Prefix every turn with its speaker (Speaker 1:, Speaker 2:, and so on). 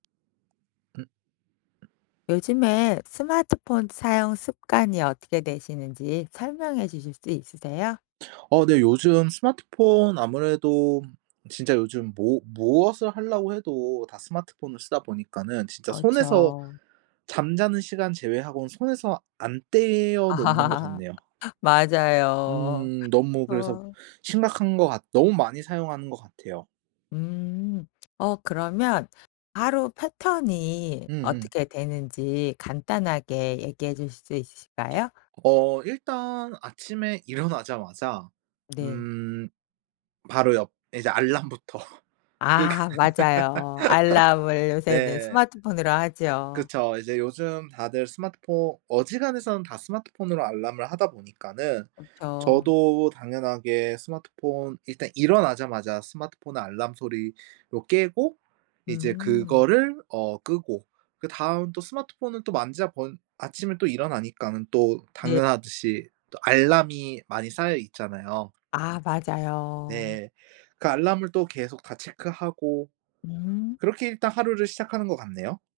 Speaker 1: 음. 음.
Speaker 2: 요즘에 스마트폰 사용 습관이 어떻게 되시는지 설명해 주실 수 있으세요?
Speaker 1: 어 네. 요즘 스마트폰 아무래도 진짜 요즘 뭐 무엇을 하려고 해도 다 스마트폰을 쓰다 보니까는 진짜 손에서
Speaker 2: 그렇죠
Speaker 1: 잠자는 시간 제외하고는 손에서 안 떼어 놓는 것 같네요.
Speaker 2: 맞아요.
Speaker 1: 음. 너무 그래서
Speaker 2: 어.
Speaker 1: 심각한 것 같 너무 많이 사용하는 것 같아요.
Speaker 2: 음 어 그러면 하루 패턴이
Speaker 1: 음음.
Speaker 2: 어떻게 되는지 간단하게 얘기해 주실 수 있으실까요?
Speaker 1: 어 일단 아침에 일어나자마자
Speaker 2: 네.
Speaker 1: 음 바로 옆 예 이제 알람부터 끄기.
Speaker 2: 아 맞아요. 알람을 요새 네
Speaker 1: 네.
Speaker 2: 스마트폰으로 하지요.
Speaker 1: 그쵸. 이제 요즘 다들 스마트포 어지간해서는 다 스마트폰으로 알람을 하다 보니까는
Speaker 2: 그쵸.
Speaker 1: 저도 당연하게 스마트폰 일단 일어나자마자 스마트폰 알람 소리로 깨고 이제
Speaker 2: 음.
Speaker 1: 그거를 어 끄고 그다음 또 스마트폰을 또 만지다 본 아침에 또 일어나니까는 또
Speaker 2: 네.
Speaker 1: 당연하듯이 또 알람이 많이 쌓여있잖아요.
Speaker 2: 아 맞아요.
Speaker 1: 네. 그 알람을 또 계속 다 체크하고
Speaker 2: 음.
Speaker 1: 그렇게 일단 하루를 시작하는 것 같네요.